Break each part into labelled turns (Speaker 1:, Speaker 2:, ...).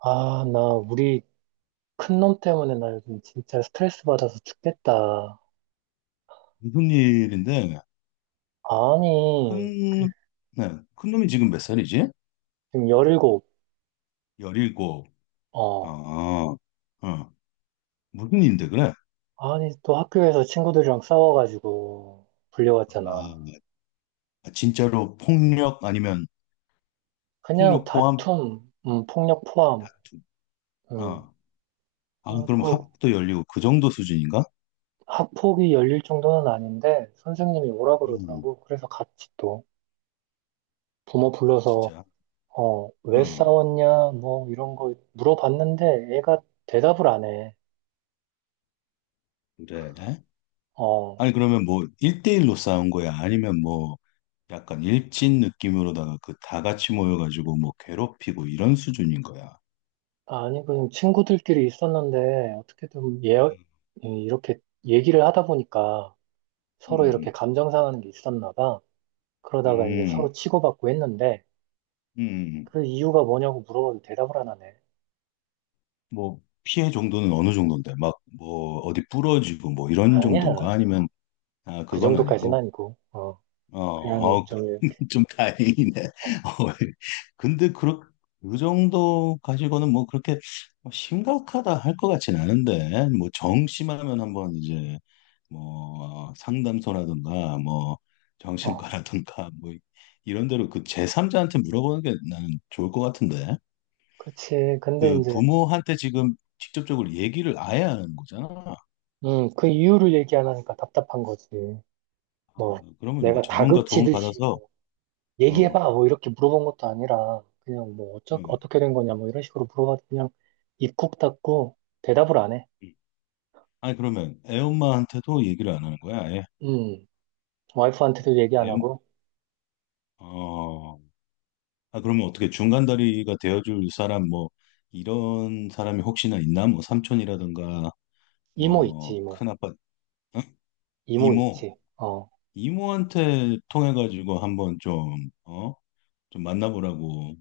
Speaker 1: 아, 나 우리 큰 놈 때문에 나 요즘 진짜 스트레스 받아서 죽겠다.
Speaker 2: 무슨 일인데?
Speaker 1: 아니, 그,
Speaker 2: 큰, 네, 큰 놈이 지금 몇 살이지?
Speaker 1: 지금 17,
Speaker 2: 17.
Speaker 1: 어.
Speaker 2: 아, 어, 무슨 일인데 그래?
Speaker 1: 아니, 또 학교에서 친구들이랑 싸워가지고
Speaker 2: 아,
Speaker 1: 불려왔잖아.
Speaker 2: 네. 아, 진짜로 폭력 아니면
Speaker 1: 그냥
Speaker 2: 폭력 포함
Speaker 1: 다툼, 폭력 포함,
Speaker 2: 다툼.
Speaker 1: 음.
Speaker 2: 어, 아,
Speaker 1: 아,
Speaker 2: 그럼
Speaker 1: 또
Speaker 2: 학도 열리고 그 정도 수준인가?
Speaker 1: 학폭이 열릴 정도는 아닌데 선생님이 오라
Speaker 2: 음,
Speaker 1: 그러더라고. 그래서 같이 또 부모 불러서
Speaker 2: 진짜.
Speaker 1: 어, 왜
Speaker 2: 음,
Speaker 1: 싸웠냐, 뭐 이런 거 물어봤는데 애가 대답을 안 해.
Speaker 2: 그래.
Speaker 1: 어.
Speaker 2: 아니, 그러면 뭐, 일대일로 싸운 거야? 아니면 뭐, 약간 일진 느낌으로다가 그 다 같이 모여가지고 뭐 괴롭히고 이런 수준인 거야?
Speaker 1: 아니, 그냥 친구들끼리 있었는데, 어떻게든 예,
Speaker 2: 음,
Speaker 1: 예, 이렇게 얘기를 하다 보니까 서로 이렇게
Speaker 2: 음.
Speaker 1: 감정 상하는 게 있었나 봐. 그러다가 이제
Speaker 2: 음.
Speaker 1: 서로 치고받고 했는데,
Speaker 2: 음,
Speaker 1: 그 이유가 뭐냐고 물어봐도 대답을 안 하네.
Speaker 2: 뭐, 피해 정도는 어느 정도인데, 막, 뭐, 어디 부러지고, 뭐, 이런 정도인가?
Speaker 1: 아니야.
Speaker 2: 아니면, 아,
Speaker 1: 그
Speaker 2: 그건
Speaker 1: 정도까지는
Speaker 2: 아니고,
Speaker 1: 아니고, 어,
Speaker 2: 어,
Speaker 1: 그냥
Speaker 2: 어,
Speaker 1: 좀 이렇게,
Speaker 2: 좀 다행이네.
Speaker 1: 어,
Speaker 2: 어, 예. 근데, 그, 그 정도 가지고는 뭐, 그렇게 뭐 심각하다 할 것 같진 않은데, 뭐, 정심하면 한번 이제, 뭐, 어, 상담소라든가, 뭐,
Speaker 1: 어,
Speaker 2: 정신과라든가, 뭐, 이런 데로 그 제3자한테 물어보는 게 나는 좋을 것 같은데.
Speaker 1: 그치. 근데
Speaker 2: 그
Speaker 1: 이제,
Speaker 2: 부모한테 지금 직접적으로 얘기를 아예 안 하는 거잖아.
Speaker 1: 그 이유를 얘기 안 하니까 답답한 거지.
Speaker 2: 어,
Speaker 1: 뭐,
Speaker 2: 그러면 뭐
Speaker 1: 내가
Speaker 2: 전문가 도움
Speaker 1: 다그치듯이
Speaker 2: 받아서. 어,
Speaker 1: 얘기해봐 뭐 이렇게 물어본 것도 아니라 그냥 뭐 어떻게 된 거냐 뭐 이런 식으로 물어봐도 그냥 입국 닫고 대답을 안 해.
Speaker 2: 음. 아니 그러면 애엄마한테도 얘기를 안 하는 거야, 아예?
Speaker 1: 음, 와이프한테도 얘기 안
Speaker 2: 애엄
Speaker 1: 하고
Speaker 2: 어, 아, 그러면 어떻게 중간다리가 되어줄 사람, 뭐 이런 사람이 혹시나 있나? 뭐 삼촌이라든가
Speaker 1: 이모 있지
Speaker 2: 뭐
Speaker 1: 이모
Speaker 2: 큰아빠, 어?
Speaker 1: 이모
Speaker 2: 이모,
Speaker 1: 있지. 어,
Speaker 2: 이모한테 통해가지고 한번 좀 어, 좀 만나보라고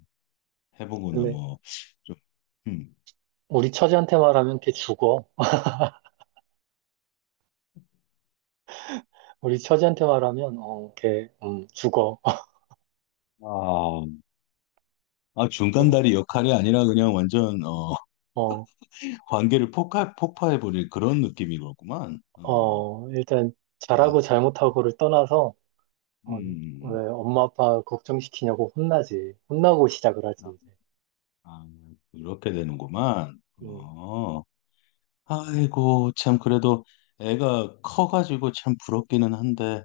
Speaker 2: 해보거나
Speaker 1: 근데
Speaker 2: 뭐 좀, 음.
Speaker 1: 우리 처지한테 말하면 걔 죽어. 우리 처지한테 말하면 어걔 죽어.
Speaker 2: 아, 아, 중간다리 역할이 아니라 그냥 완전, 어,
Speaker 1: 어,
Speaker 2: 관계를 폭파해버릴 그런 느낌인 거구만. 어,
Speaker 1: 어, 일단
Speaker 2: 아,
Speaker 1: 잘하고 잘못하고를 떠나서 어,
Speaker 2: 음,
Speaker 1: 왜 엄마 아빠 걱정시키냐고 혼나지. 혼나고 시작을 하지 이제.
Speaker 2: 아, 이렇게 되는구만.
Speaker 1: 음.
Speaker 2: 어, 아이고, 참, 그래도 애가 커가지고 참 부럽기는 한데,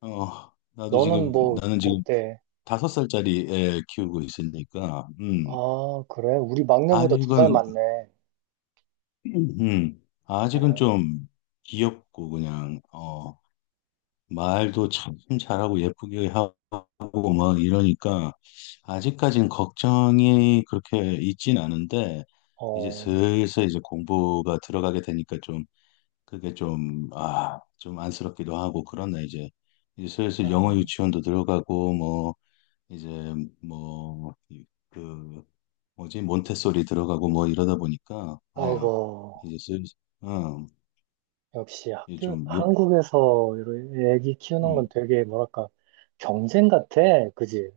Speaker 2: 어,
Speaker 1: 너는 뭐
Speaker 2: 나는 지금
Speaker 1: 어때?
Speaker 2: 5살짜리 애 키우고 있으니까,
Speaker 1: 아, 그래? 우리 막내보다 2살
Speaker 2: 아직은,
Speaker 1: 많네.
Speaker 2: 아직은
Speaker 1: 어,
Speaker 2: 좀 귀엽고, 그냥, 어, 말도 참 잘하고 예쁘게 하고 막 이러니까 아직까지는 걱정이 그렇게 있진 않은데 이제
Speaker 1: 어,
Speaker 2: 슬슬 이제 공부가 들어가게 되니까 좀, 그게 좀 아, 좀 안쓰럽기도 하고 그러네. 이제 이제
Speaker 1: 아,
Speaker 2: 슬슬 영어 유치원도 들어가고 뭐, 이제 뭐 그 뭐지, 몬테소리 들어가고 뭐 이러다 보니까 어
Speaker 1: 아이고.
Speaker 2: 이제 슬슬 어
Speaker 1: 역시
Speaker 2: 이
Speaker 1: 학교,
Speaker 2: 좀욕.
Speaker 1: 한국에서 이런 애기 키우는 건 되게 뭐랄까, 경쟁 같아. 그지?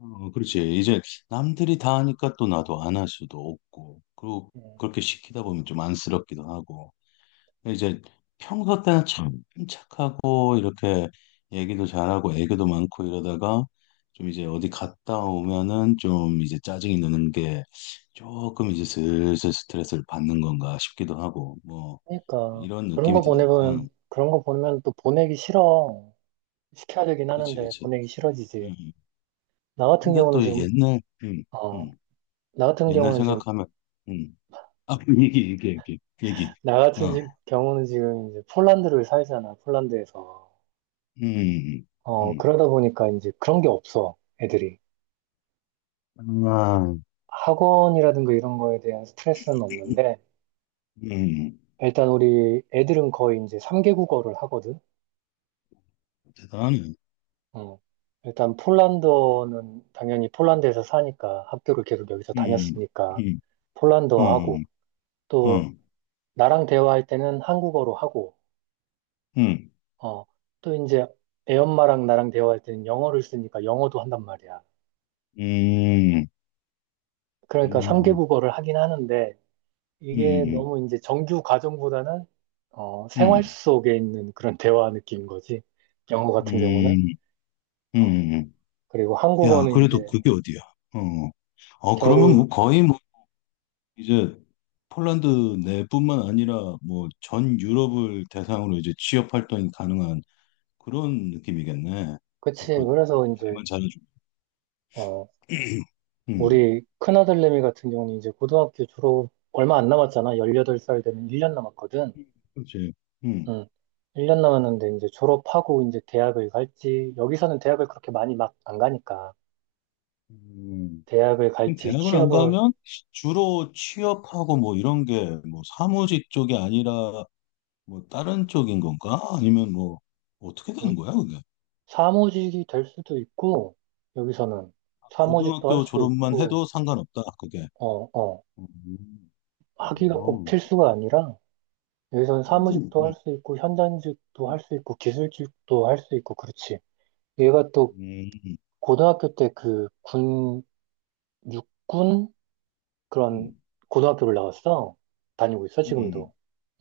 Speaker 2: 어, 그렇지. 이제 남들이 다 하니까 또 나도 안 할 수도 없고, 그리고
Speaker 1: 음,
Speaker 2: 그렇게 시키다 보면 좀 안쓰럽기도 하고. 근데 이제 평소 때는 참 착하고, 이렇게 얘기도 잘하고, 애교도 많고 이러다가 좀 이제 어디 갔다 오면은 좀 이제 짜증이 느는 게 조금 이제 슬슬 스트레스를 받는 건가 싶기도 하고, 뭐,
Speaker 1: 그러니까.
Speaker 2: 이런
Speaker 1: 그런
Speaker 2: 느낌이
Speaker 1: 거
Speaker 2: 드네. 응,
Speaker 1: 보내면, 그런 거 보면 또 보내기 싫어. 시켜야 되긴
Speaker 2: 그렇지,
Speaker 1: 하는데,
Speaker 2: 그렇지.
Speaker 1: 보내기 싫어지지.
Speaker 2: 음.
Speaker 1: 나 같은
Speaker 2: 근데
Speaker 1: 경우는
Speaker 2: 또
Speaker 1: 지금,
Speaker 2: 옛날,
Speaker 1: 어,
Speaker 2: 음,
Speaker 1: 나 같은
Speaker 2: 옛날
Speaker 1: 경우는 지금,
Speaker 2: 생각하면, 음. 아, 얘기. 어,
Speaker 1: 경우는 지금 이제 폴란드를 살잖아, 폴란드에서.
Speaker 2: 음,
Speaker 1: 어,
Speaker 2: 음,
Speaker 1: 그러다 보니까 이제 그런 게 없어, 애들이.
Speaker 2: 아,
Speaker 1: 학원이라든가 이런 거에 대한 스트레스는 없는데,
Speaker 2: 음,
Speaker 1: 일단 우리 애들은 거의 이제 3개 국어를 하거든.
Speaker 2: 대단해.
Speaker 1: 어. 일단 폴란드어는 당연히 폴란드에서 사니까 학교를 계속 여기서
Speaker 2: 음,
Speaker 1: 다녔으니까
Speaker 2: 음, 어,
Speaker 1: 폴란드어 하고, 또
Speaker 2: 어,
Speaker 1: 나랑 대화할 때는 한국어로 하고,
Speaker 2: 음,
Speaker 1: 어. 또 이제 애 엄마랑 나랑 대화할 때는 영어를 쓰니까 영어도 한단 말이야.
Speaker 2: 음,
Speaker 1: 그러니까 3개
Speaker 2: 음,
Speaker 1: 국어를 하긴 하는데, 이게
Speaker 2: 음,
Speaker 1: 너무 이제 정규 과정보다는 어, 생활
Speaker 2: 음,
Speaker 1: 속에 있는 그런 대화 느낌인 거지. 영어 같은 경우는.
Speaker 2: 음,
Speaker 1: 어,
Speaker 2: 음.
Speaker 1: 그리고
Speaker 2: 야,
Speaker 1: 한국어는
Speaker 2: 그래도
Speaker 1: 이제
Speaker 2: 그게 어디야? 어, 어, 그러면
Speaker 1: 겨우,
Speaker 2: 뭐 거의 뭐 이제 폴란드 내뿐만 아니라 뭐 전 유럽을 대상으로 이제 취업 활동이 가능한 그런 느낌이겠네.
Speaker 1: 그치.
Speaker 2: 앞으로
Speaker 1: 그래서 이제,
Speaker 2: 잘만 잘해주면.
Speaker 1: 어,
Speaker 2: 음.
Speaker 1: 우리 큰아들내미 같은 경우는 이제 고등학교 졸업 얼마 안 남았잖아. 18살 되면 1년 남았거든.
Speaker 2: 그렇지. 음.
Speaker 1: 응. 1년 남았는데 이제 졸업하고 이제 대학을 갈지, 여기서는 대학을 그렇게 많이 막 안 가니까.
Speaker 2: 음.
Speaker 1: 대학을
Speaker 2: 그럼
Speaker 1: 갈지
Speaker 2: 대학을 안
Speaker 1: 취업을,
Speaker 2: 가면 주로 취업하고 뭐 이런 게 뭐 사무직 쪽이 아니라 뭐 다른 쪽인 건가? 아니면 뭐 어떻게 되는 거야, 그게?
Speaker 1: 사무직이 될 수도 있고, 여기서는 사무직도 할
Speaker 2: 고등학교
Speaker 1: 수
Speaker 2: 졸업만
Speaker 1: 있고,
Speaker 2: 해도 상관없다, 그게.
Speaker 1: 어, 어,
Speaker 2: 음.
Speaker 1: 학위가 꼭
Speaker 2: 어.
Speaker 1: 필수가 아니라, 여기서는
Speaker 2: 음.
Speaker 1: 사무직도 할
Speaker 2: 음.
Speaker 1: 수 있고, 현장직도 할 수 있고, 기술직도 할 수 있고, 그렇지. 얘가 또
Speaker 2: 음. 음.
Speaker 1: 고등학교 때 그 군, 육군? 그런
Speaker 2: 음.
Speaker 1: 고등학교를 나왔어. 다니고 있어,
Speaker 2: 음.
Speaker 1: 지금도.
Speaker 2: 음.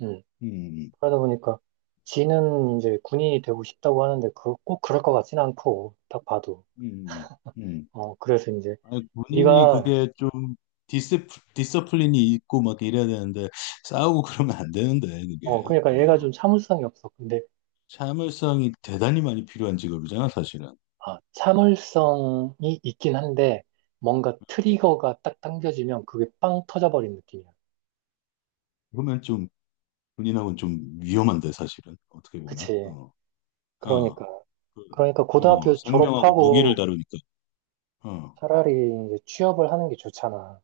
Speaker 1: 음.
Speaker 2: 음. 음. 음. 음. 음.
Speaker 1: 그러다 보니까, 지는 이제 군인이 되고 싶다고 하는데, 그, 꼭 그럴 것 같진 않고, 딱 봐도.
Speaker 2: 음. 음. 음.
Speaker 1: 어, 그래서 이제,
Speaker 2: 아니, 본인이
Speaker 1: 네가,
Speaker 2: 그게 좀 디스, 디서플린이 있고 막 이래야 되는데 싸우고 그러면 안 되는데,
Speaker 1: 어,
Speaker 2: 그게.
Speaker 1: 그러니까 얘가
Speaker 2: 어.
Speaker 1: 좀 참을성이 없어. 근데,
Speaker 2: 참을성이 대단히 많이 필요한 직업이잖아, 사실은.
Speaker 1: 아,
Speaker 2: 음.
Speaker 1: 참을성이 있긴 한데, 뭔가 트리거가 딱 당겨지면 그게 빵 터져버린 느낌이야.
Speaker 2: 그러면 좀 군인하고는 좀 위험한데, 사실은. 어떻게 보면.
Speaker 1: 그치.
Speaker 2: 어, 어,
Speaker 1: 그러니까.
Speaker 2: 그,
Speaker 1: 그러니까
Speaker 2: 어,
Speaker 1: 고등학교
Speaker 2: 생명하고 무기를
Speaker 1: 졸업하고
Speaker 2: 다루니까. 어,
Speaker 1: 차라리 이제 취업을 하는 게 좋잖아.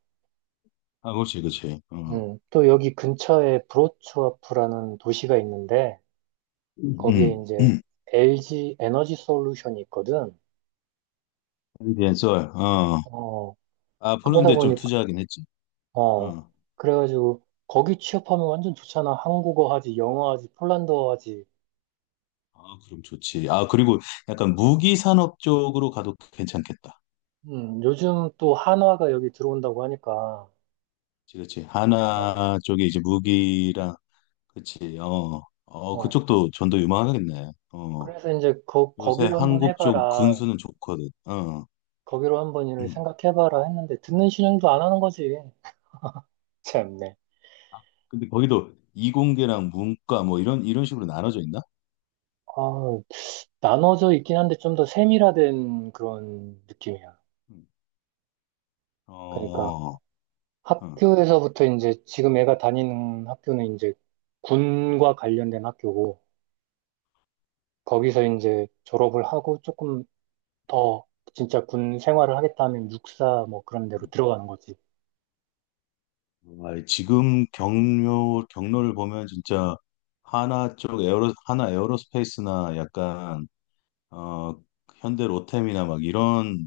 Speaker 2: 아, 그렇지, 그렇지. 어,
Speaker 1: 또 여기 근처에 브로츠와프라는 도시가 있는데, 거기에
Speaker 2: 음, 음,
Speaker 1: 이제 LG 에너지 솔루션이 있거든.
Speaker 2: 썰. 어,
Speaker 1: 어,
Speaker 2: 아,
Speaker 1: 그러다
Speaker 2: 폴란드에 좀
Speaker 1: 보니
Speaker 2: 투자하긴 했지.
Speaker 1: 어,
Speaker 2: 어,
Speaker 1: 그래가지고, 거기 취업하면 완전 좋잖아. 한국어 하지, 영어 하지, 폴란드어 하지.
Speaker 2: 아, 그럼 좋지. 아, 그리고 약간 무기 산업 쪽으로 가도 괜찮겠다.
Speaker 1: 요즘 또 한화가 여기 들어온다고 하니까,
Speaker 2: 그렇지, 그렇지.
Speaker 1: 어,
Speaker 2: 하나 쪽에 이제 무기랑, 그렇지. 어, 어,
Speaker 1: 어.
Speaker 2: 그쪽도 전도 유망하겠네. 어.
Speaker 1: 그래서 이제
Speaker 2: 요새
Speaker 1: 거기로 한번
Speaker 2: 한국 좀
Speaker 1: 해봐라.
Speaker 2: 군수는 좋거든. 어.
Speaker 1: 거기로 한번 일을
Speaker 2: 음.
Speaker 1: 생각해봐라 했는데, 듣는 신용도 안 하는 거지. 참네.
Speaker 2: 아, 근데 거기도 이공계랑 문과 뭐 이런 식으로 나눠져 있나?
Speaker 1: 아, 나눠져 있긴 한데 좀 더 세밀화된 그런 느낌이야.
Speaker 2: 음.
Speaker 1: 그러니까
Speaker 2: 어. 어.
Speaker 1: 학교에서부터 이제 지금 애가 다니는 학교는 이제
Speaker 2: 음,
Speaker 1: 군과 관련된 학교고, 거기서 이제 졸업을 하고 조금 더 진짜 군 생활을 하겠다 하면 육사 뭐 그런 데로
Speaker 2: 음.
Speaker 1: 들어가는 거지.
Speaker 2: 아, 지금 경로 경로를 보면 진짜 하나 쪽 에어로, 하나 에어로스페이스나 약간 어 현대 로템이나 막 이런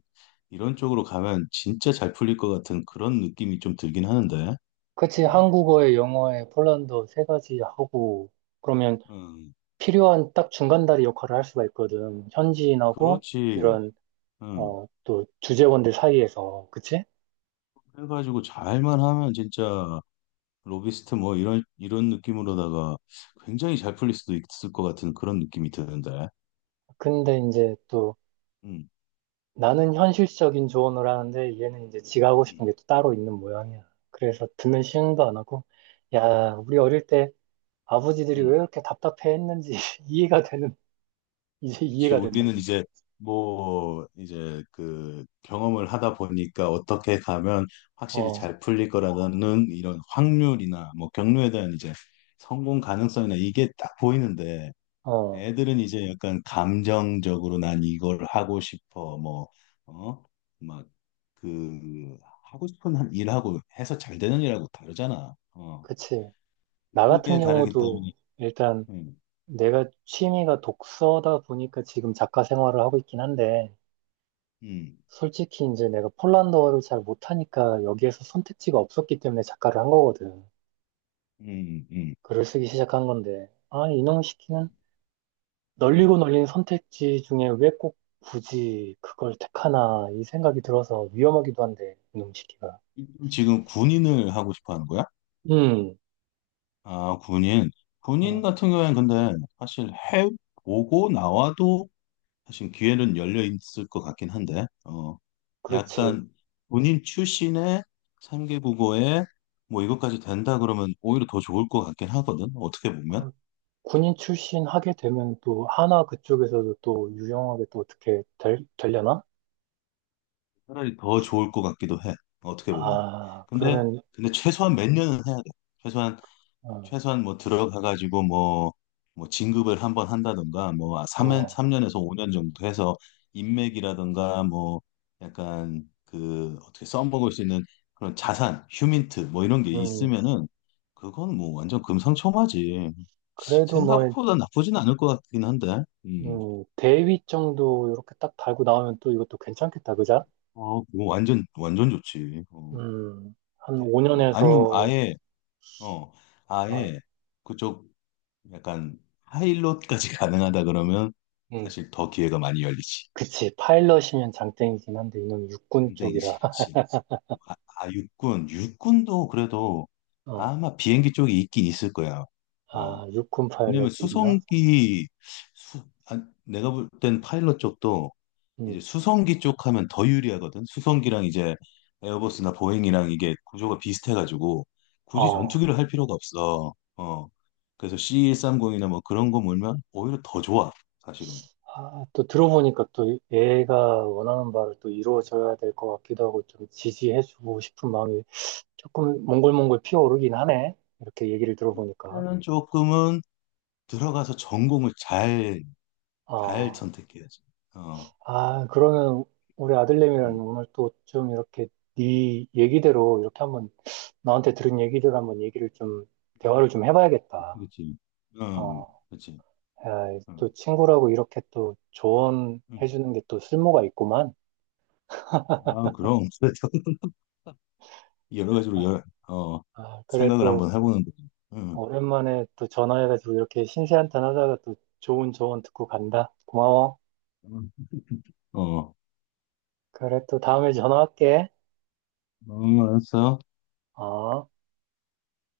Speaker 2: 이런 쪽으로 가면 진짜 잘 풀릴 것 같은 그런 느낌이 좀 들긴 하는데.
Speaker 1: 그치,
Speaker 2: 어.
Speaker 1: 한국어에 영어에 폴란드어 3가지 하고, 그러면
Speaker 2: 음.
Speaker 1: 필요한 딱 중간다리 역할을 할 수가 있거든. 현지인하고
Speaker 2: 그렇지.
Speaker 1: 이런,
Speaker 2: 응.
Speaker 1: 어, 또 주재원들 사이에서. 그치?
Speaker 2: 해가지고 잘만 하면 진짜 로비스트 뭐 이런 느낌으로다가 굉장히 잘 풀릴 수도 있을 것 같은 그런 느낌이 드는데.
Speaker 1: 근데 이제 또
Speaker 2: 음,
Speaker 1: 나는 현실적인 조언을 하는데 얘는 이제 지가 하고
Speaker 2: 음,
Speaker 1: 싶은 게 또 따로 있는 모양이야. 그래서 듣는 시음도 안 하고, 야, 우리 어릴 때 아버지들이 왜
Speaker 2: 음.
Speaker 1: 이렇게 답답해했는지 이해가 되는 이제
Speaker 2: 그렇지.
Speaker 1: 이해가 된다
Speaker 2: 우리는
Speaker 1: 진짜.
Speaker 2: 이제 뭐 이제 그 경험을 하다 보니까 어떻게 가면 확실히
Speaker 1: 어,
Speaker 2: 잘 풀릴 거라는 이런 확률이나 뭐 경로에 대한 이제 성공 가능성이나 이게 딱 보이는데
Speaker 1: 어,
Speaker 2: 애들은 이제 약간 감정적으로 난 이걸 하고 싶어, 뭐, 어? 막, 그, 하고 싶은 한 일하고 해서 잘 되는 일하고 다르잖아. 어.
Speaker 1: 그치. 나 같은
Speaker 2: 그게 다르기
Speaker 1: 경우도
Speaker 2: 때문에,
Speaker 1: 일단
Speaker 2: 음,
Speaker 1: 내가 취미가 독서다 보니까 지금 작가 생활을 하고 있긴 한데
Speaker 2: 음,
Speaker 1: 솔직히 이제 내가 폴란드어를 잘 못하니까 여기에서 선택지가 없었기 때문에 작가를 한 거거든.
Speaker 2: 음, 음.
Speaker 1: 글을 쓰기 시작한 건데 아 이놈 시키는
Speaker 2: 음.
Speaker 1: 널리고 널린 선택지 중에 왜 꼭 굳이 그걸 택하나 이 생각이 들어서 위험하기도 한데 이놈 시키가.
Speaker 2: 지금 군인을 하고 싶어 하는 거야?
Speaker 1: 음.
Speaker 2: 아, 군인. 군인
Speaker 1: 음,
Speaker 2: 같은 경우에는 근데 사실 해보고 나와도 사실 기회는 열려 있을 것 같긴 한데, 어,
Speaker 1: 그렇지.
Speaker 2: 약간 본인 출신의 3개 국어에 뭐 이것까지 된다 그러면 오히려 더 좋을 것 같긴 하거든. 어떻게 보면.
Speaker 1: 그 군인 출신 하게 되면 또 하나 그쪽에서도 또 유용하게 또 어떻게 되려나?
Speaker 2: 차라리 더 좋을 것 같기도 해. 어떻게 보면.
Speaker 1: 아,
Speaker 2: 근데,
Speaker 1: 그러면,
Speaker 2: 근데 최소한 몇 년은 해야 돼. 최소한,
Speaker 1: 어,
Speaker 2: 최소한 뭐 들어가가지고 뭐, 뭐 진급을 한번 한다든가 뭐 3년,
Speaker 1: 어,
Speaker 2: 년에서 5년 정도 해서 인맥이라든가 뭐 약간 그 어떻게 써먹을 수 있는 그런 자산, 휴민트 뭐 이런 게
Speaker 1: 음,
Speaker 2: 있으면은 그건 뭐 완전 금상첨화지.
Speaker 1: 그래도 뭐,
Speaker 2: 생각보다 나쁘진 않을 것 같긴 한데. 음.
Speaker 1: 대위 정도 이렇게 딱 달고 나오면 또 이것도 괜찮겠다, 그자?
Speaker 2: 어, 그거 완전 좋지. 어,
Speaker 1: 한
Speaker 2: 대리적으로. 아니면
Speaker 1: 5년에서,
Speaker 2: 아예 어,
Speaker 1: 어,
Speaker 2: 아예 그쪽 약간 하이롯까지 가능하다 그러면
Speaker 1: 음,
Speaker 2: 사실 더 기회가 많이 열리지.
Speaker 1: 그치. 파일럿이면 장땡이긴 한데, 이놈 육군
Speaker 2: 상대이지,
Speaker 1: 쪽이라.
Speaker 2: 그렇지. 아, 아, 육군도 그래도
Speaker 1: 어,
Speaker 2: 아마 비행기 쪽이 있긴 있을 거야. 어,
Speaker 1: 아, 육군
Speaker 2: 왜냐면
Speaker 1: 파일럿도 있나?
Speaker 2: 수, 아, 내가 볼 땐 파일럿 쪽도 이제
Speaker 1: 음,
Speaker 2: 수성기 쪽 하면 더 유리하거든. 수성기랑 이제 에어버스나 보잉이랑 이게 구조가 비슷해가지고 굳이
Speaker 1: 어.
Speaker 2: 전투기를 할 필요가 없어. 어. 그래서 C130이나 뭐 그런 거 몰면 오히려 더 좋아. 사실은.
Speaker 1: 아, 또 들어보니까 또 얘가 원하는 바를 또 이루어져야 될 것 같기도 하고 좀 지지해주고 싶은 마음이 조금 몽골몽골 피어오르긴 하네. 이렇게 얘기를 들어보니까.
Speaker 2: 나는 조금은 들어가서 전공을 잘, 잘
Speaker 1: 아,
Speaker 2: 선택해야지. 어.
Speaker 1: 아, 그러면 우리 아들내미랑
Speaker 2: 음.
Speaker 1: 오늘 또 좀 이렇게 네 얘기대로 이렇게 한번 나한테 들은 얘기대로 한번 얘기를 좀 대화를 좀 해봐야겠다.
Speaker 2: 그치. 음.
Speaker 1: 어,
Speaker 2: 그치.
Speaker 1: 야, 또
Speaker 2: 음.
Speaker 1: 친구라고 이렇게 또
Speaker 2: 음.
Speaker 1: 조언해주는 게 또 쓸모가 있구만.
Speaker 2: 아, 그럼. 그래서 여러 가지로
Speaker 1: 아,
Speaker 2: 열, 어,
Speaker 1: 아, 그래
Speaker 2: 생각을
Speaker 1: 또.
Speaker 2: 한번 해보는 거지.
Speaker 1: 어,
Speaker 2: 응.
Speaker 1: 오랜만에 또 전화해가지고 이렇게 신세한탄 하다가 또 좋은 조언 듣고 간다. 고마워.
Speaker 2: 응. 어,
Speaker 1: 그래, 또 다음에 전화할게.
Speaker 2: 응, 알았어.
Speaker 1: 어.